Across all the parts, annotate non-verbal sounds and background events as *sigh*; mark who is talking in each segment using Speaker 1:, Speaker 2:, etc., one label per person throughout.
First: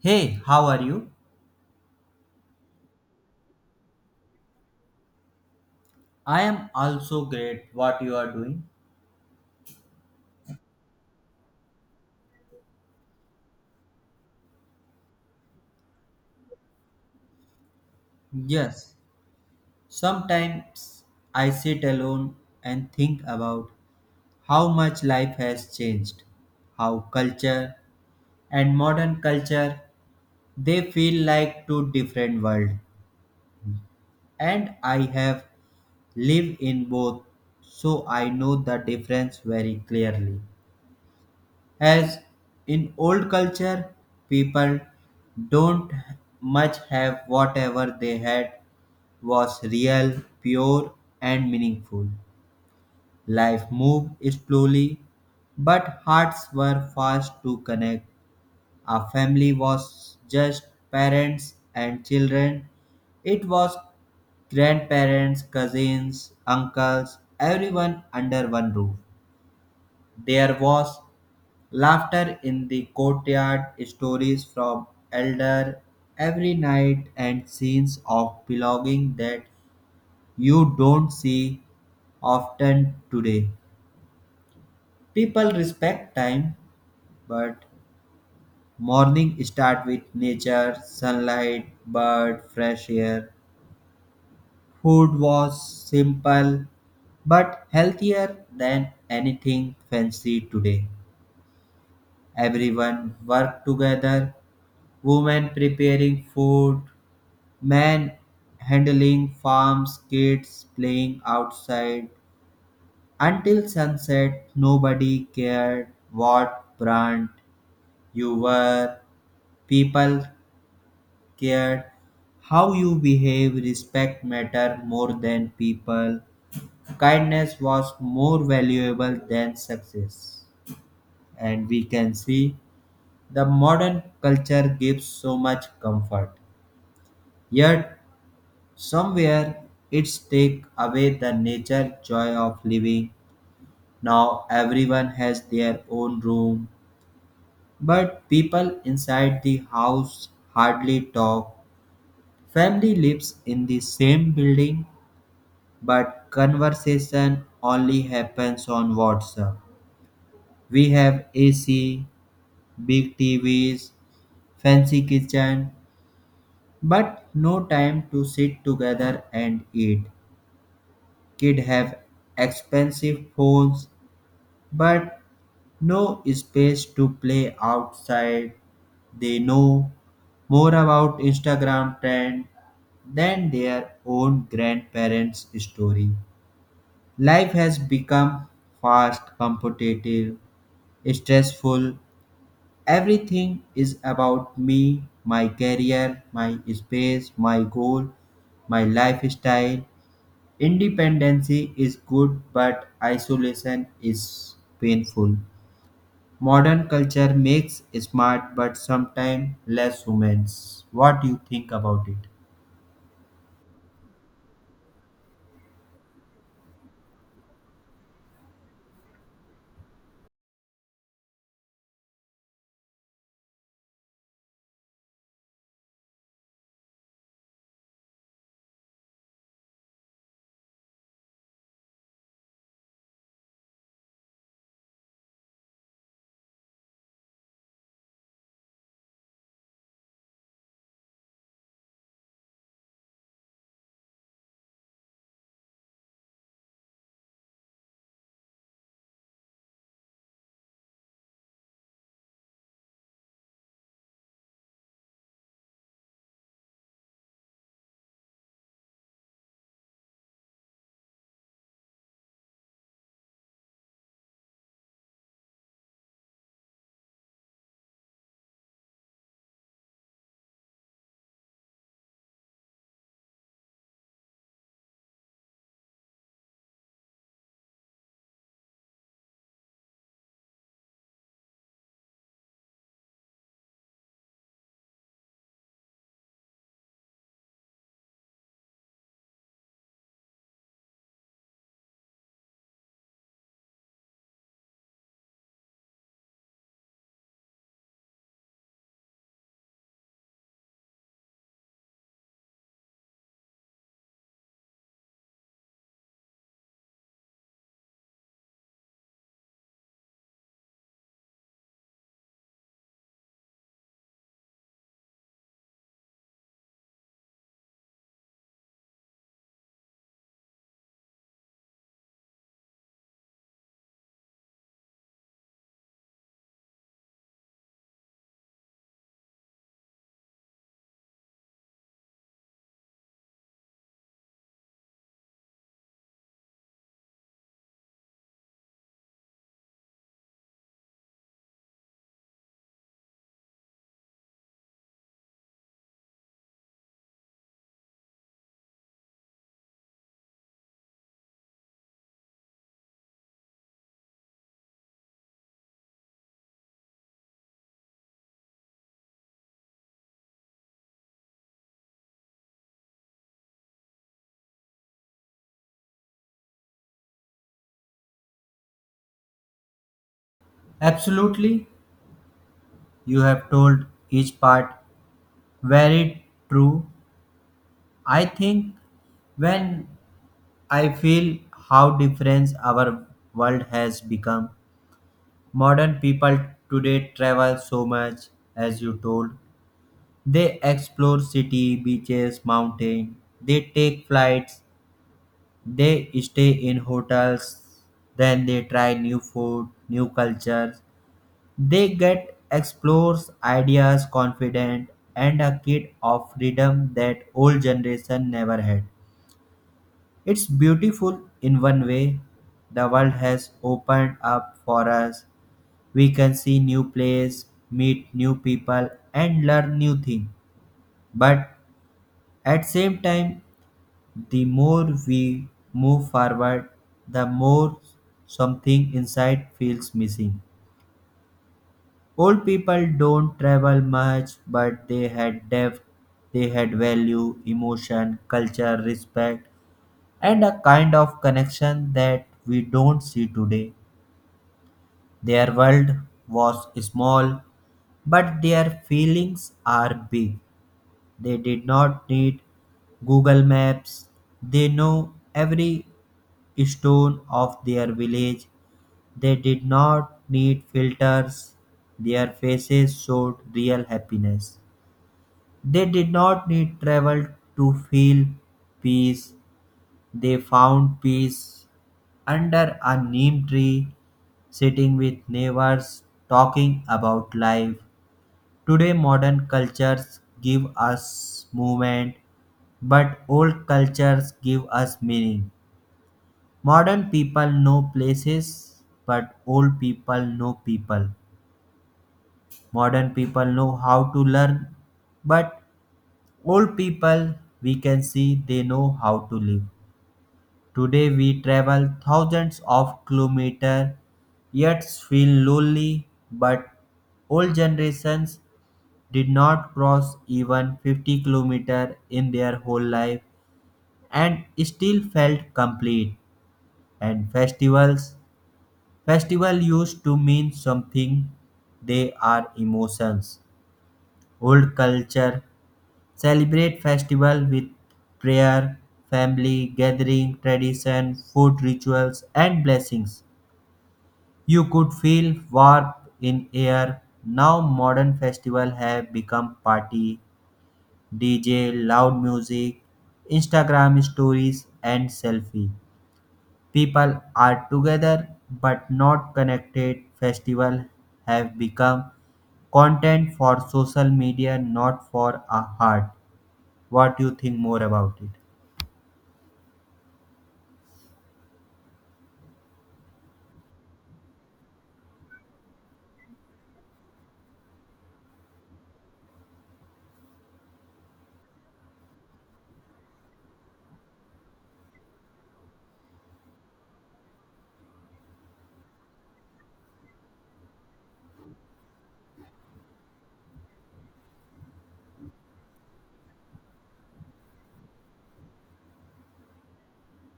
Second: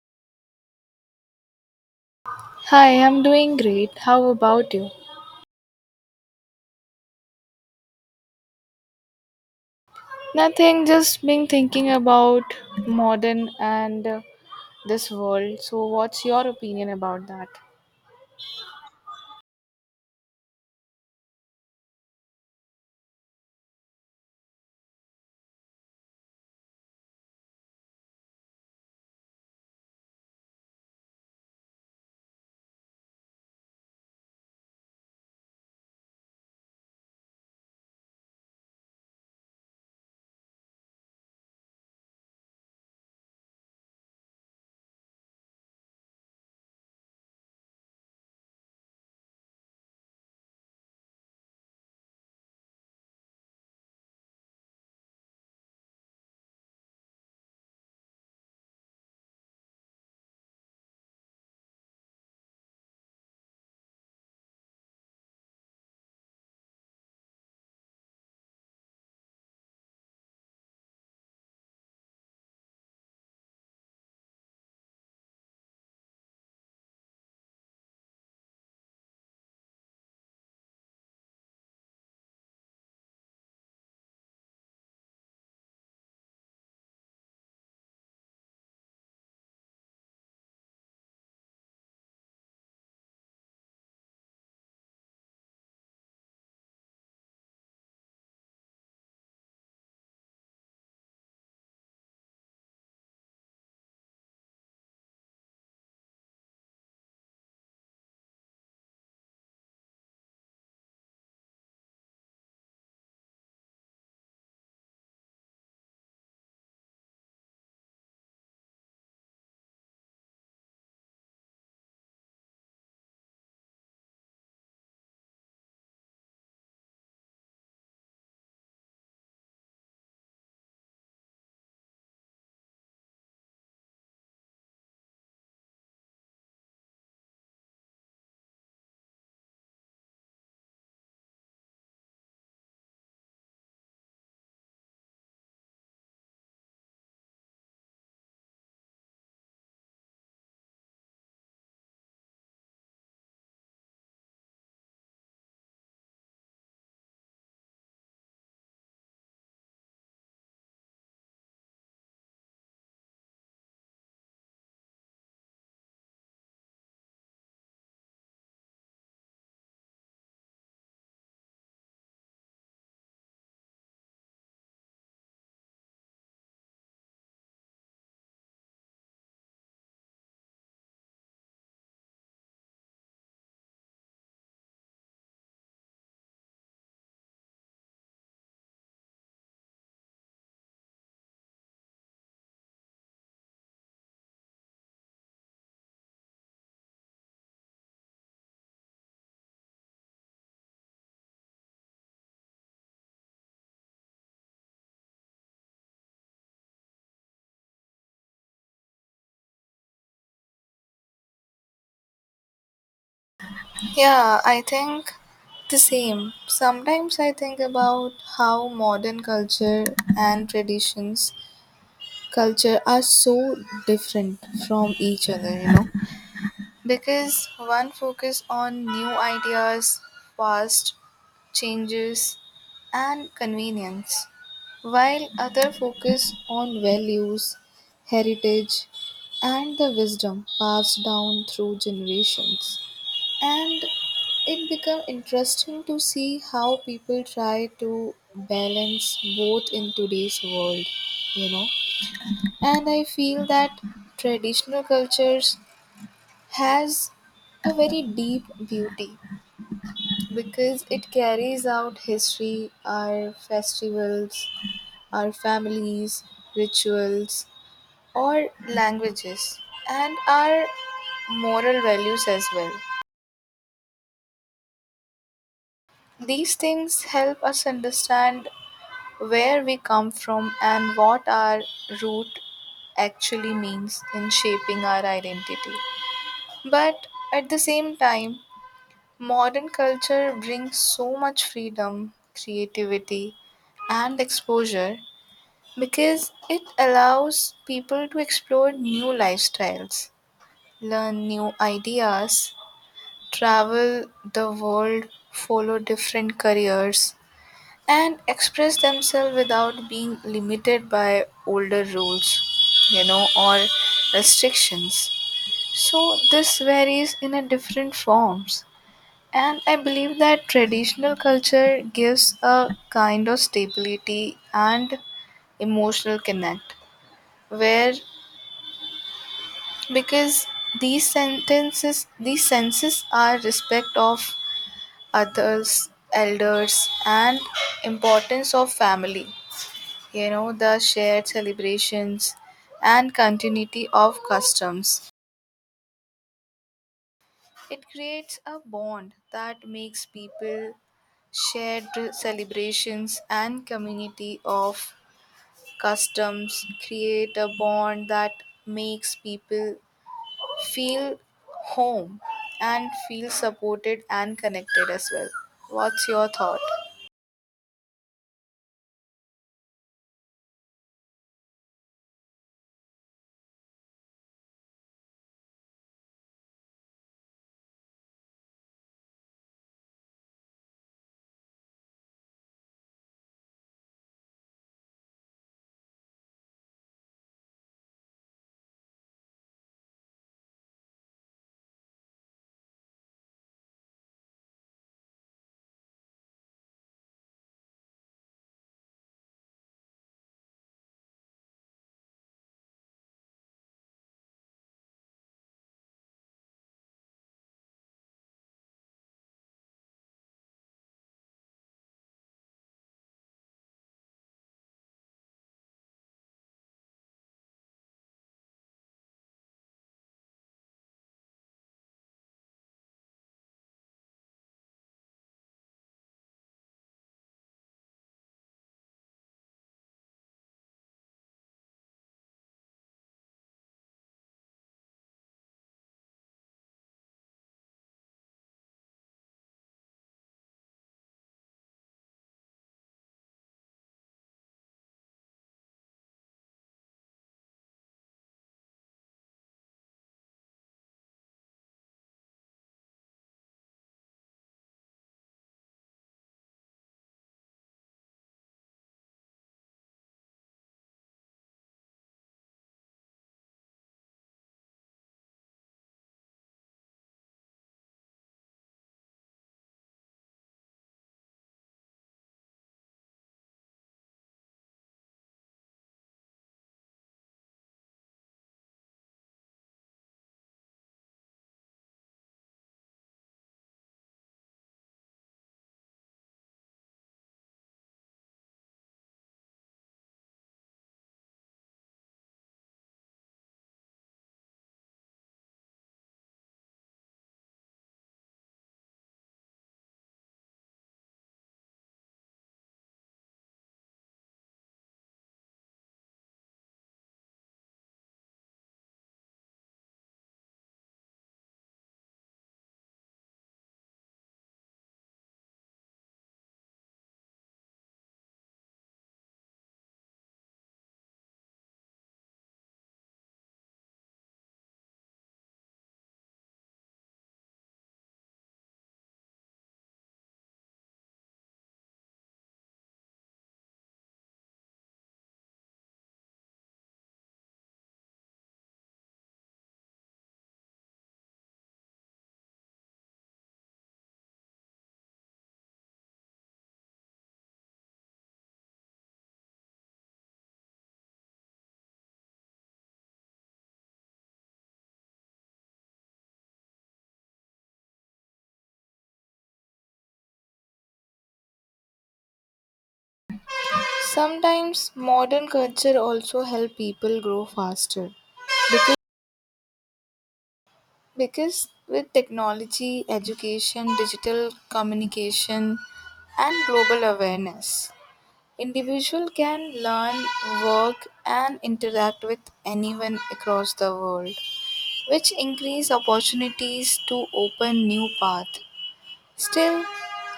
Speaker 1: Hey, how are you?
Speaker 2: Hi, I'm doing great. How about you?
Speaker 1: I am also great. What you are doing?
Speaker 2: Nothing, just been thinking about modern and this world. So, what's your opinion about that?
Speaker 1: Yes, sometimes I sit alone and think about how much life has changed, how culture and modern culture, they feel like two different worlds, and I have lived in both, so I know the difference very clearly. As in old culture, people don't much have whatever they had was real, pure, and meaningful. Life moved slowly, but hearts were fast to connect. A family was just parents and children. It was grandparents, cousins, uncles, everyone under one roof. There was laughter in the courtyard, stories from elder every night, and scenes of belonging that you don't see often today. People respect time, but morning start with nature, sunlight, bird, fresh air. Food was simple but healthier than anything fancy today. Everyone worked together, women preparing food, men handling farms, kids playing outside. Until sunset, nobody cared what brand you were. People cared how you behave. Respect mattered more than people. Kindness was more valuable than success. And we can see the modern culture gives so much comfort. Yet somewhere it's take away the nature joy of living. Now everyone has their own room, but people inside the house hardly talk. Family lives in the same building, but conversation only happens on WhatsApp. We have AC, big TVs, fancy kitchen, but no time to sit together and eat. Kids have expensive phones but no space to play outside. They know more about Instagram trend than their own grandparents' story. Life has become fast, competitive, stressful. Everything is about me, my career, my space, my goal, my lifestyle. Independency is good, but isolation is painful. Modern culture makes smart but sometimes less humans. What do you think about it?
Speaker 2: Yeah, I think the same. Sometimes I think about how modern culture and traditions culture are so different from each other, you know. Because one focus on new ideas, fast changes and convenience while others focus on values, heritage, and the wisdom passed down through generations. And it became interesting to see how people try to balance both in today's world, you know. And I feel that traditional cultures has a very deep beauty because it carries out history, our festivals, our families, rituals, or languages, and our moral values as well. These things help us understand where we come from and what our root actually means in shaping our identity. But at the same time, modern culture brings so much freedom, creativity, and exposure because it allows people to explore new lifestyles, learn new ideas, travel the world, follow different careers, and express themselves without being limited by older rules, you know, or restrictions. So this varies in a different forms. And I believe that traditional culture gives a kind of stability and emotional connect where, because these sentences, these senses are respect of others, elders, and importance of family, you know, the shared celebrations and continuity of customs, it creates a bond that makes people shared celebrations and community of customs create a bond that makes people feel home and feel supported and connected as well. What's your thought?
Speaker 1: Absolutely, you have told each part very true. I think when I feel how different our world has become, modern people today travel so much, as you told. They explore city, beaches, mountain. They take flights. They stay in hotels, then they try new food, new cultures. They get explores ideas, confident, and a kid of freedom that old generation never had. It's beautiful in one way. The world has opened up for us. We can see new place, meet new people, and learn new things. But at same time, the more we move forward, the more something inside feels missing. Old people don't travel much, but they had depth, they had value, emotion, culture, respect, and a kind of connection that we don't see today. Their world was small, but their feelings are big. They did not need Google Maps. They know every stone of their village. They did not need filters. Their faces showed real happiness. They did not need travel to feel peace. They found peace under a neem tree, sitting with neighbors, talking about life. Today, modern cultures give us movement, but old cultures give us meaning. Modern people know places, but old people know people. Modern people know how to learn, but old people, we can see they know how to live. Today we travel thousands of kilometers, yet feel lonely, but old generations did not cross even 50 kilometers in their whole life and still felt complete. And festivals, festival used to mean something. They are emotions. Old culture celebrate festival with prayer, family gathering, tradition, food rituals and blessings. You could feel warmth in air. Now modern festival have become party, DJ, loud music, Instagram stories and selfie. People are together but not connected. Festival have become content for social media, not for a heart. What do you think more about it?
Speaker 2: Sometimes modern culture also help people grow faster because, because with technology, education, digital communication and global awareness, individual can learn, work and interact with anyone across the world, which increase opportunities to open new path. Still,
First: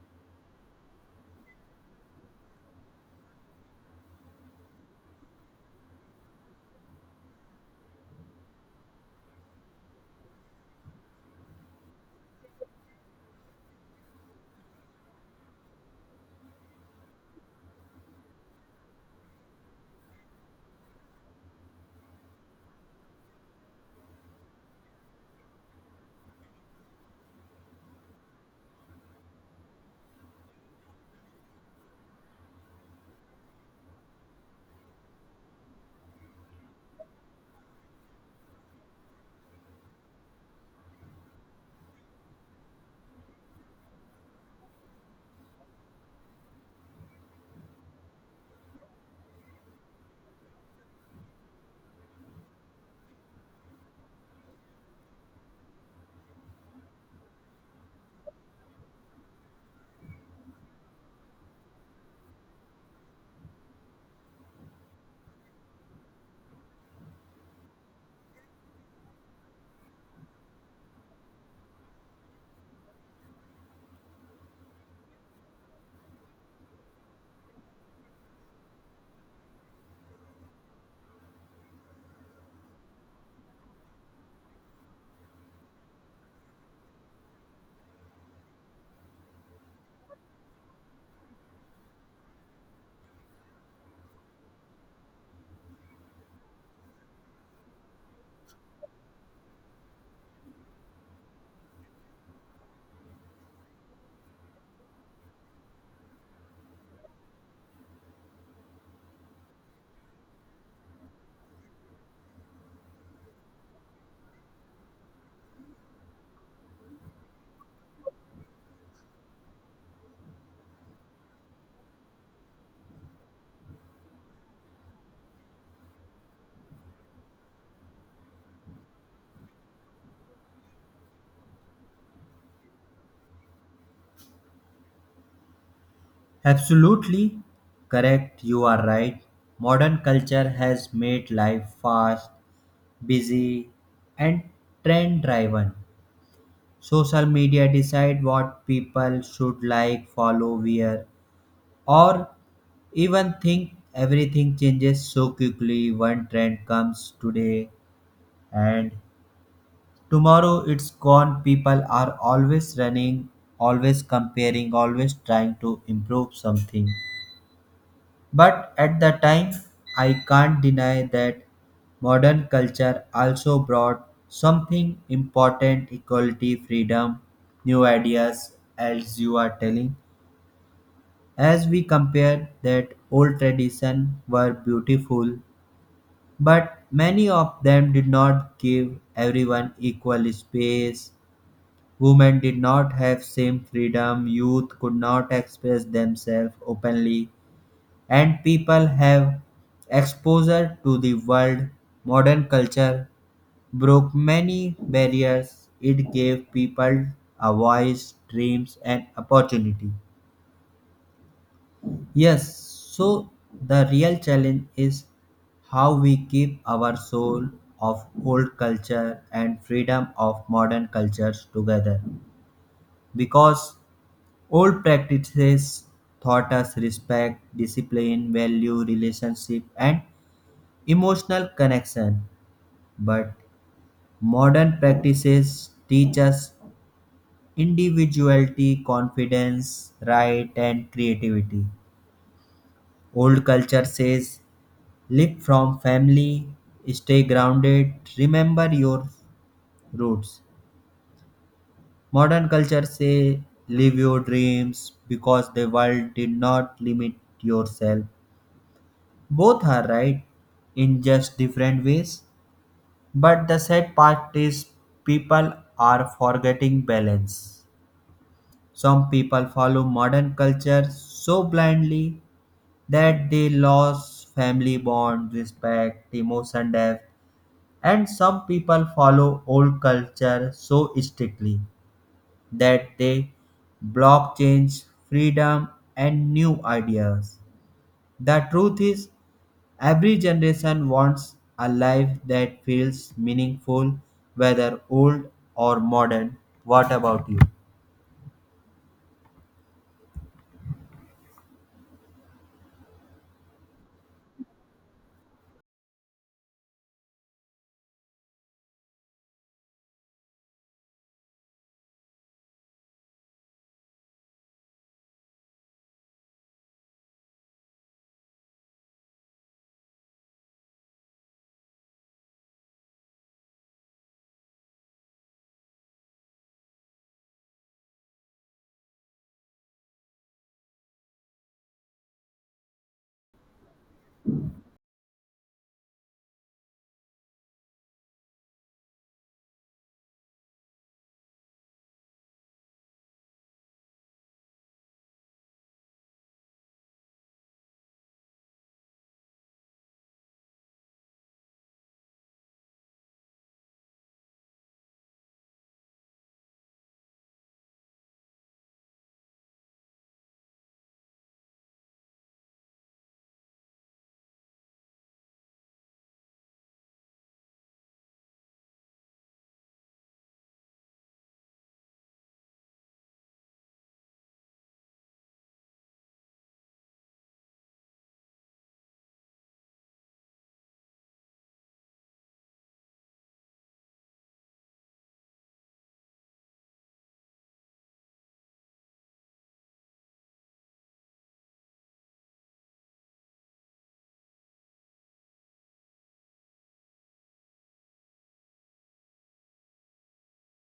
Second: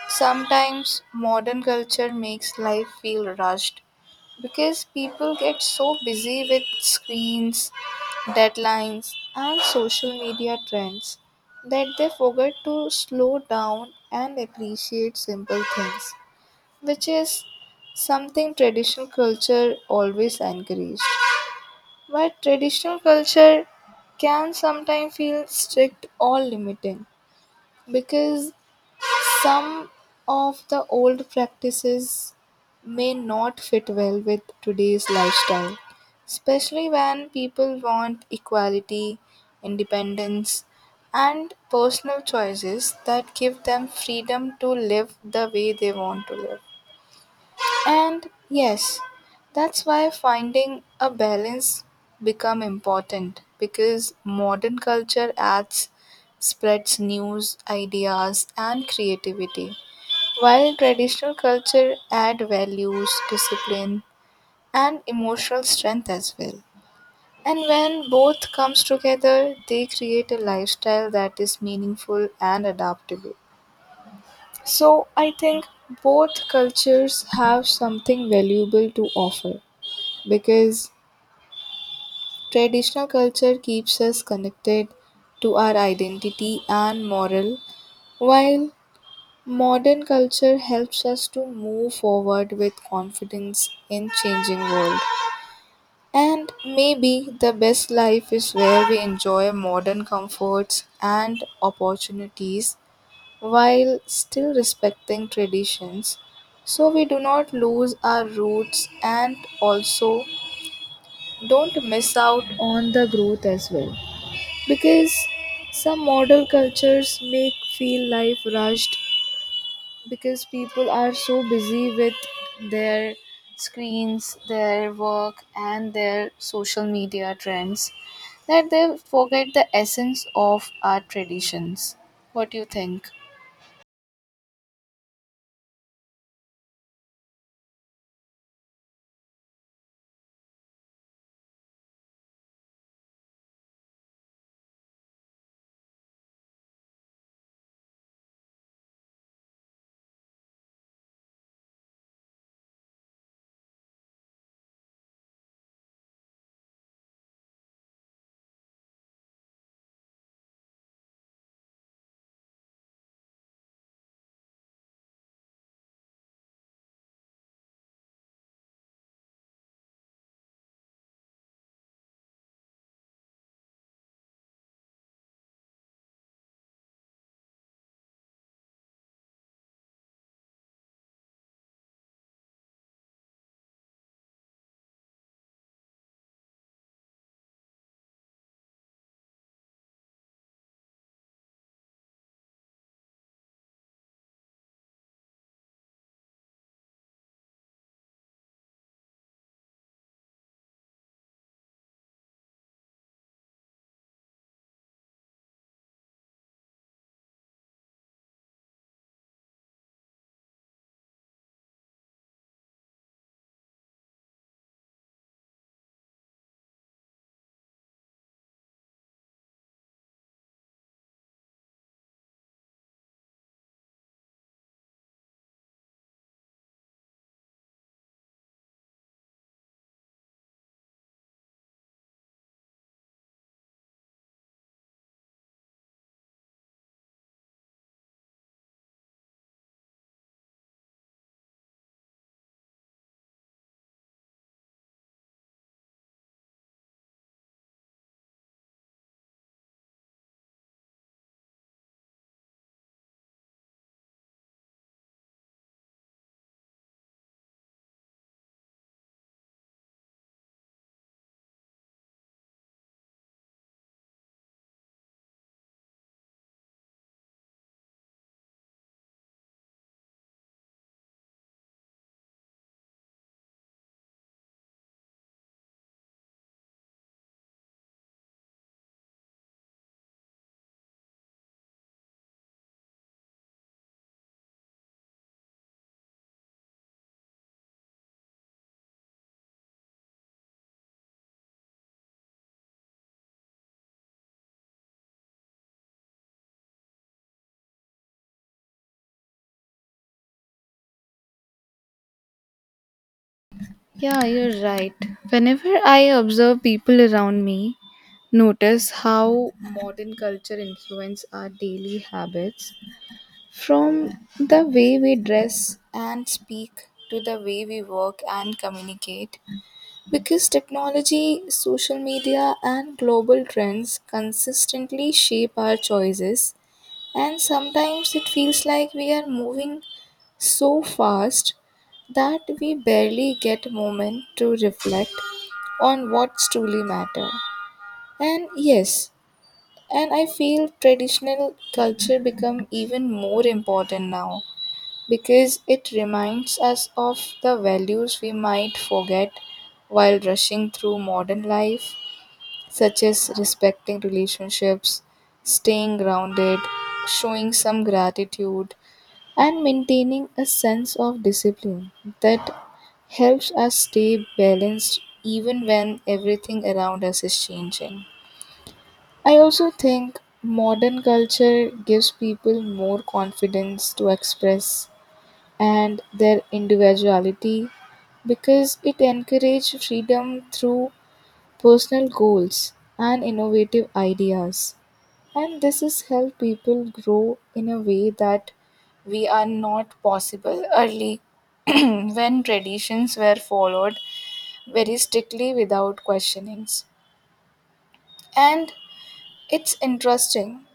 Speaker 2: sometimes modern culture makes life feel rushed because people get so busy with screens, deadlines, and social media trends that they forget to slow down and appreciate simple things, which is something traditional culture always encouraged. But traditional culture can sometimes feel strict or limiting because some of the old practices may not fit well with today's lifestyle, especially when people want equality, independence, and personal choices that give them freedom to live the way they want to live. And yes, that's why finding a balance become important because modern culture adds spreads news, ideas and creativity while traditional culture add values, discipline, and emotional strength as well. And when both comes together, they create a lifestyle that is meaningful and adaptable. So I think both cultures have something valuable to offer because traditional culture keeps us connected to our identity and moral while modern culture helps us to move forward with confidence in changing world. And maybe the best life is where we enjoy modern comforts and opportunities while still respecting traditions so we do not lose our roots and also don't miss out on the growth as well because some modern cultures make feel life rushed because people are so busy with their screens, their work, and their social media trends that they forget the essence of our traditions. What do you think?
Speaker 1: Absolutely correct. You are right. Modern culture has made life fast, busy, and trend driven. Social media decide what people should like, follow, wear, or even think. Everything changes so quickly. One trend comes today and tomorrow it's gone. People are always running, always comparing, always trying to improve something. But at the time, I can't deny that modern culture also brought something important: equality, freedom, new ideas, as you are telling. As we compare that old tradition were beautiful, but many of them did not give everyone equal space. Women did not have same freedom, youth could not express themselves openly, and people have exposure to the world. Modern culture broke many barriers. It gave people a voice, dreams, and opportunity. Yes, so the real challenge is how we keep our soul of old culture and freedom of modern cultures together, because old practices taught us respect, discipline, value, relationship, and emotional connection. But modern practices teach us individuality, confidence, right, and creativity. Old culture says live from family, stay grounded, remember your roots. Modern culture say live your dreams, because the world did not limit yourself. Both are right in just different ways, but the sad part is people are forgetting balance. Some people follow modern culture so blindly that they lose family bond, respect, emotion depth, and some people follow old culture so strictly that they block change, freedom, and new ideas. The truth is, every generation wants a life that feels meaningful, whether old or modern. What about you?
Speaker 2: Yeah, you're right. Whenever I observe people around me, notice how modern culture influence our daily habits from the way we dress and speak to the way we work and communicate. Because technology, social media, and global trends consistently shape our choices, and sometimes it feels like we are moving so fast that we barely get a moment to reflect on what's truly matter. And yes, and I feel traditional culture become even more important now because it reminds us of the values we might forget while rushing through modern life, such as respecting relationships, staying grounded, showing some gratitude, and maintaining a sense of discipline that helps us stay balanced even when everything around us is changing. I also think modern culture gives people more confidence to express and their individuality because it encourages freedom through personal goals and innovative ideas. And this has helped people grow in a way that we are not possible early *clears throat* when traditions were followed very strictly without questionings. And it's interesting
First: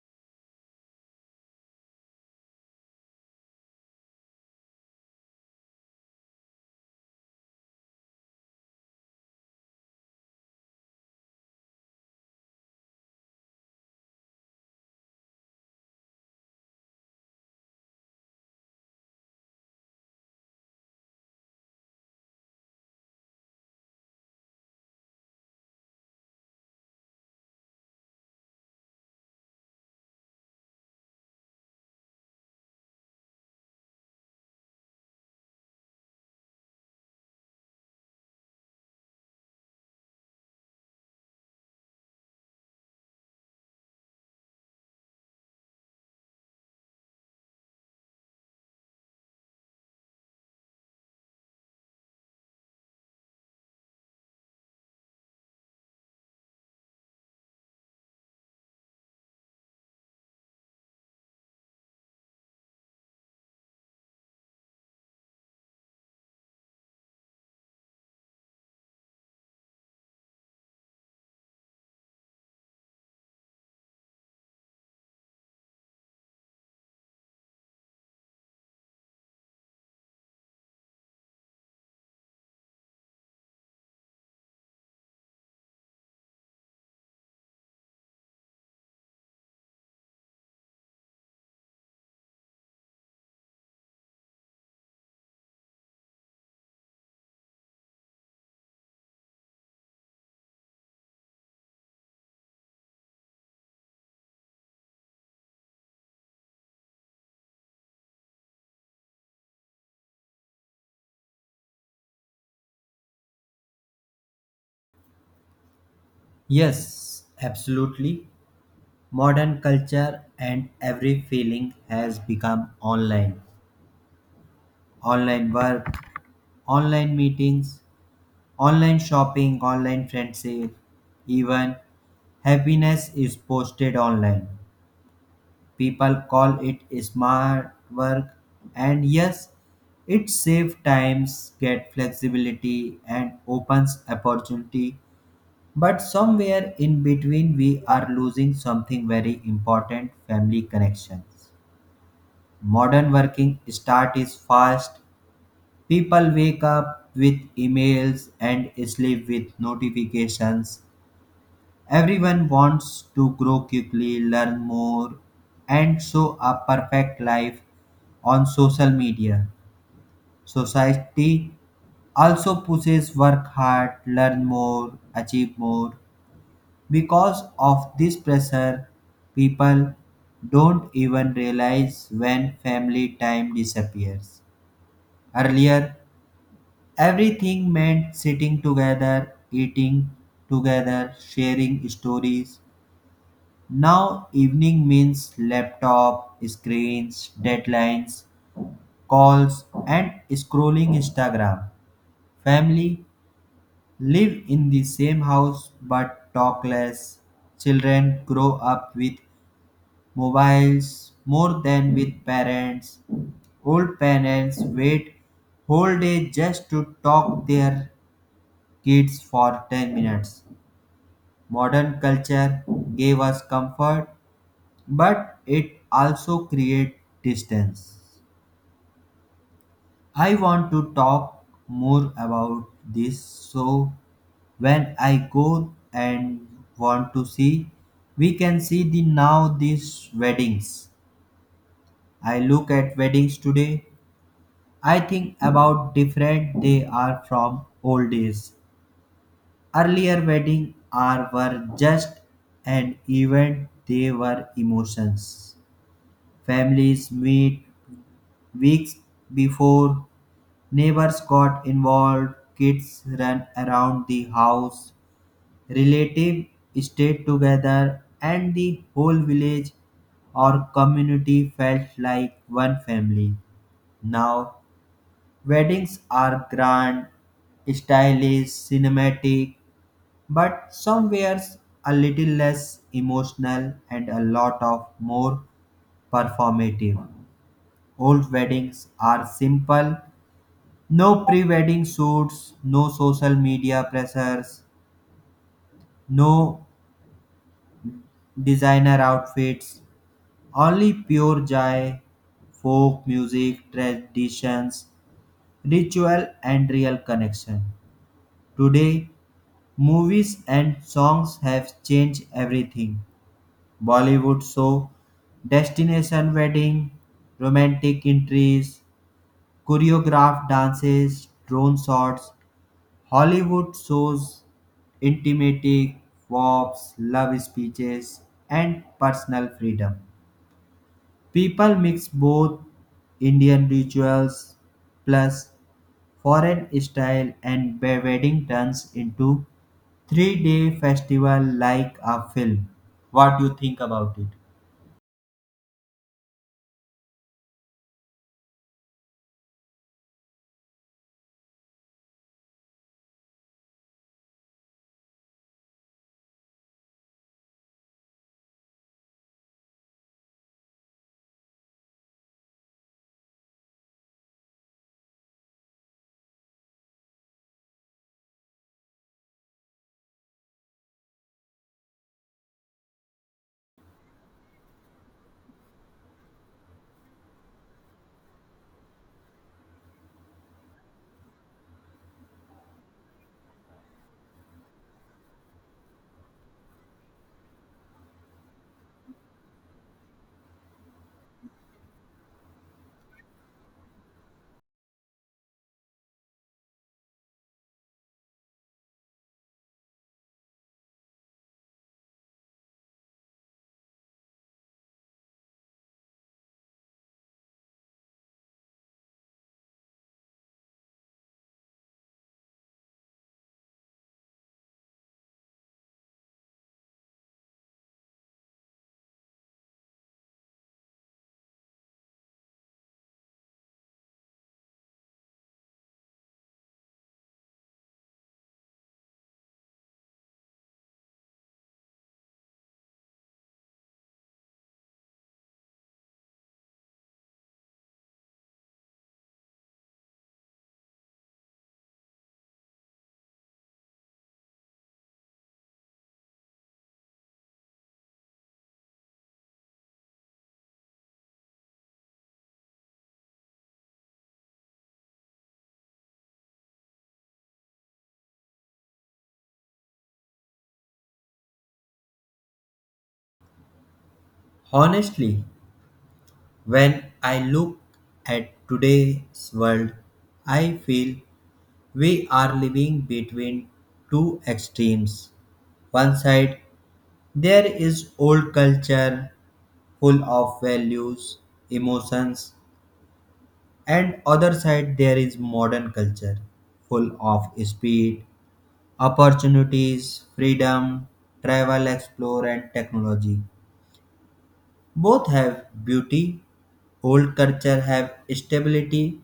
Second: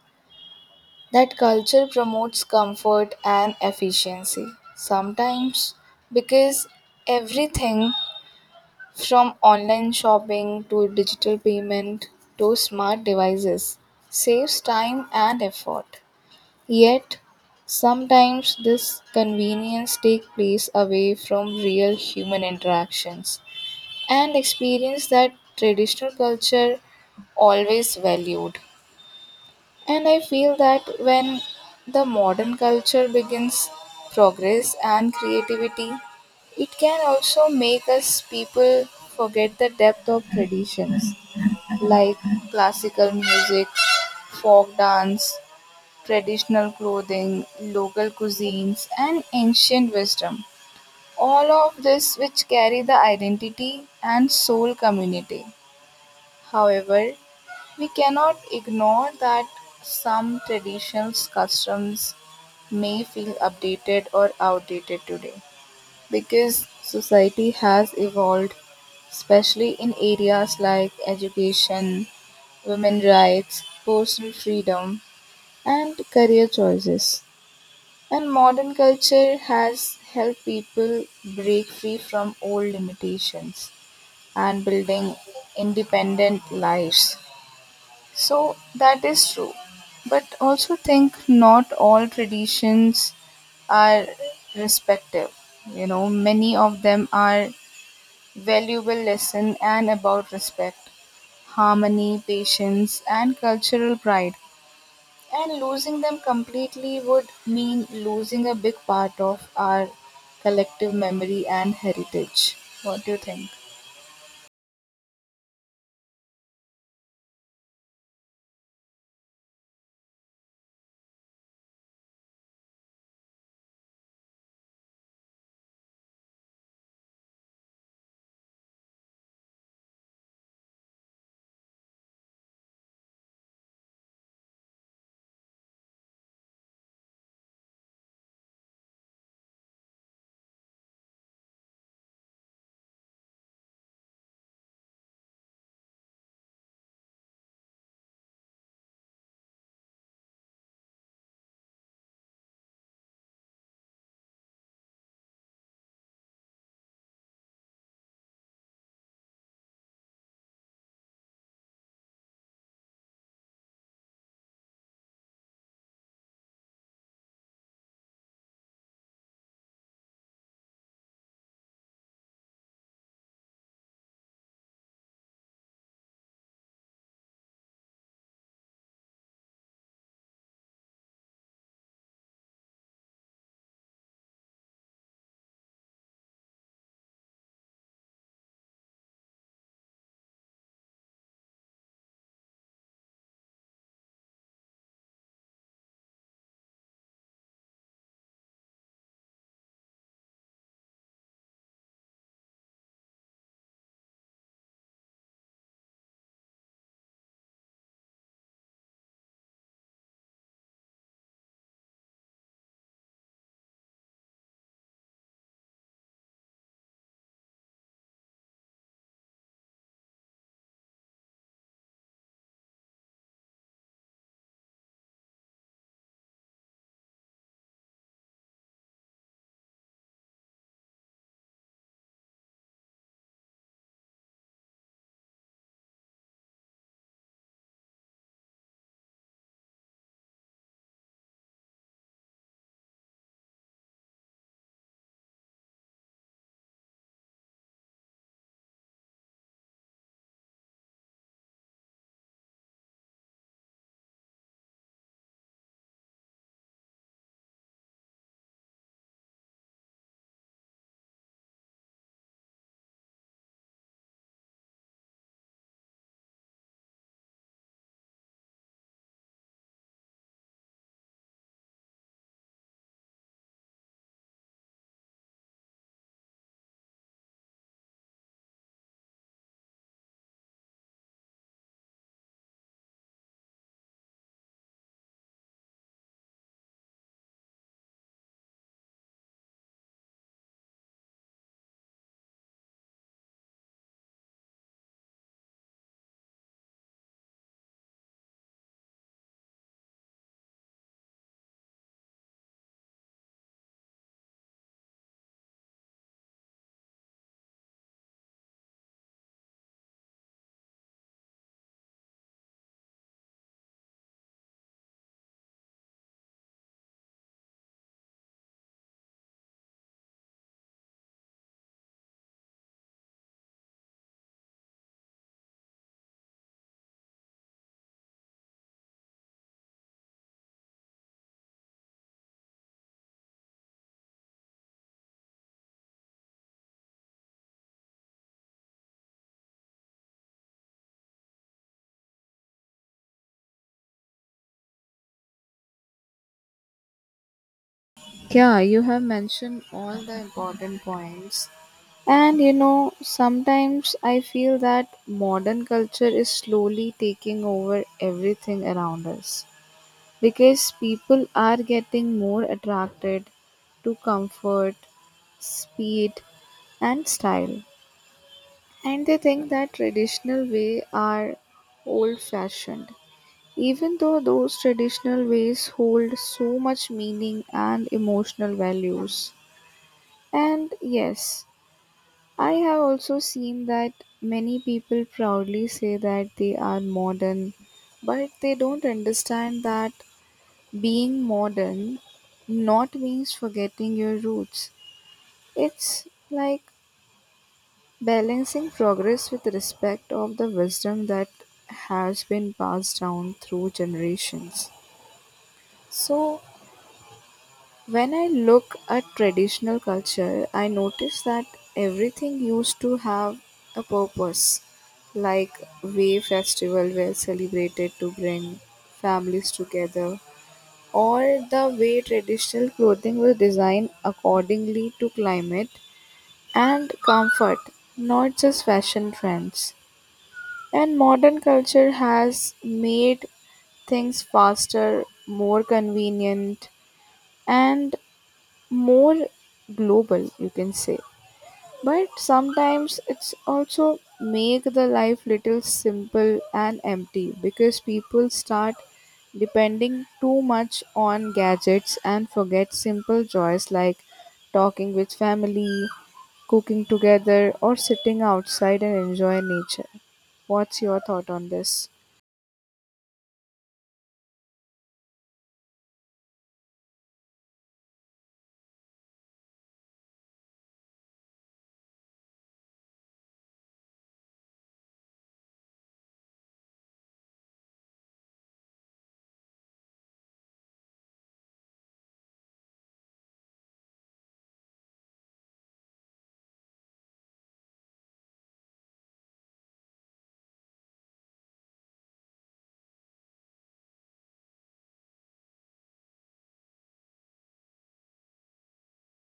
Speaker 2: that culture promotes comfort and efficiency sometimes because everything from online shopping to digital payment to smart devices saves time and effort. Yet, sometimes this convenience takes place away from real human interactions and experience that traditional culture always valued. And I feel that when the modern culture begins progress and creativity, it can also make us people forget the depth of traditions like classical music, folk dance, traditional clothing, local cuisines, and ancient wisdom. All of this which carry the identity and soul community. However, we cannot ignore that some traditional customs may feel updated or outdated today because society has evolved, especially in areas like education, women rights, personal freedom, and career choices. And modern culture has helped people break free from old limitations and building independent lives. So that is true. But also think not all traditions are respective. You know, many of them are valuable lesson and about respect, harmony, patience and cultural pride. And losing them completely would mean losing a big part of our collective memory and heritage. What do you think?
Speaker 1: Yes, absolutely. Modern culture and every feeling has become online. Online work, online meetings, online shopping, online friendship, even happiness is posted online. People call it smart work, and yes, it saves times, get flexibility, and opens opportunity. But somewhere in between, we are losing something very important: family connections. Modern working start is fast. People wake up with emails and sleep with notifications. Everyone wants to grow quickly, learn more, and show a perfect life on social media. Society also pushes work hard, learn more, achieve more. Because of this pressure, people don't even realize when family time disappears. Earlier, everything meant sitting together, eating together, sharing stories. Now, evening means laptop, screens, deadlines, calls, and scrolling Instagram. Family live in the same house but talk less. Children grow up with mobiles more than with parents. Old parents wait whole day just to talk their kids for 10 minutes. Modern culture gave us comfort but it also creates distance. I want to talk more about this. So when I go and want to see, we can see the now these weddings. I look at weddings today. I think about different they are from old days. Earlier wedding are were just an event, they were emotions. Families meet weeks before. Neighbors got involved, kids ran around the house, relatives stayed together, and the whole village or community felt like one family. Now, weddings are grand, stylish, cinematic, but somewhere a little less emotional and a lot of more performative. Old weddings are simple. No pre wedding shoots, no social media pressures, no designer outfits, only pure joy, folk music, traditions, ritual, and real connection. Today, movies and songs have changed everything. Bollywood show, destination wedding, romantic entries, choreographed dances, drone shots, Hollywood shows intimatic, warps, love speeches, and personal freedom. People mix both Indian rituals plus foreign style and the wedding turns into three-day festival like a film. What do you think about it?
Speaker 2: Yeah, you have mentioned all the important points. And you know, sometimes I feel that modern culture is slowly taking over everything around us because people are getting more attracted to comfort, speed, and style. And they think that traditional way are old fashioned. Even though those traditional ways hold so much meaning and emotional values. And yes, I have also seen that many people proudly say that they are modern, but they don't understand that being modern not means forgetting your roots. It's like balancing progress with respect of the wisdom that has been passed down through generations. So when I look at traditional culture, I notice that everything used to have a purpose, like way festival were celebrated to bring families together, or the way traditional clothing was designed accordingly to climate and comfort, not just fashion trends. And modern culture has made things faster, more convenient, and more global you can say, but sometimes it's also make the life little simple and empty because people start depending too much on gadgets and forget simple joys like talking with family, cooking together or sitting outside and enjoying nature. What's your thought on this?
Speaker 1: Honestly, when I look at today's world, I feel we are living between two extremes. One side there is old culture full of values, emotions, and other side there is modern culture full of speed, opportunities, freedom, travel, explore and technology. Both have beauty. Old culture have stability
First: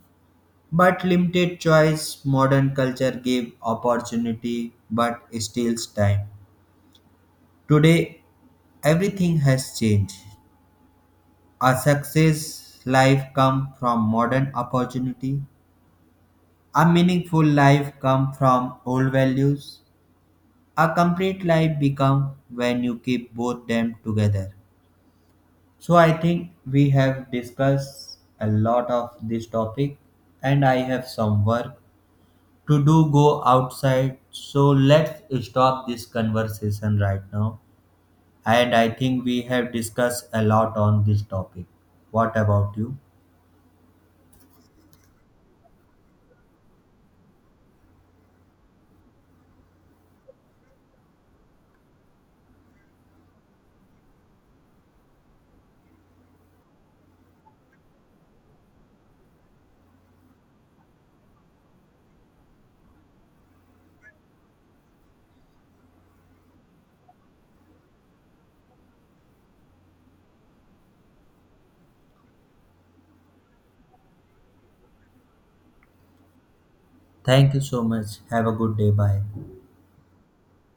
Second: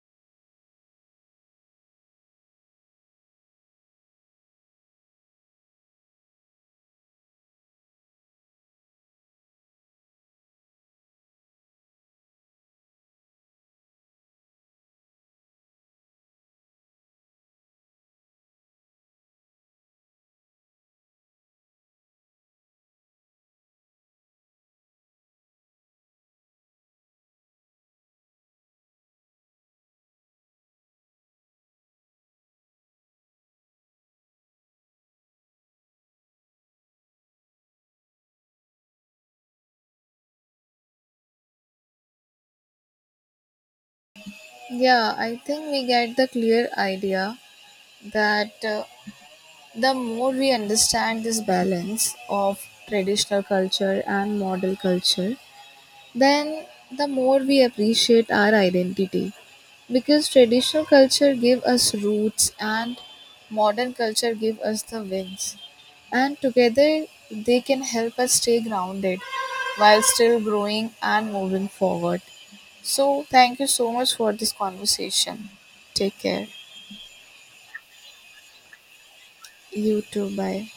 Speaker 1: but limited choice. Modern culture give opportunity but steals time. Today everything has changed. A success life come from modern opportunity. A meaningful life come from old values. A complete life become when you keep both them together. So I think we have discussed a lot of this topic and I have some work to do go outside. So let's stop this conversation right now. And I think we have discussed a lot on this topic. What about you?
Speaker 2: Yeah, I think we get the clear idea that the more we understand this balance of traditional culture and modern culture, then the more we appreciate our identity because traditional culture give us roots and modern culture give us the wings and together they can help us stay grounded while still growing and moving forward. So, thank you so much for this conversation. Take care.
Speaker 1: Thank you so much. Have a good day. Bye.
Speaker 2: You too. Bye.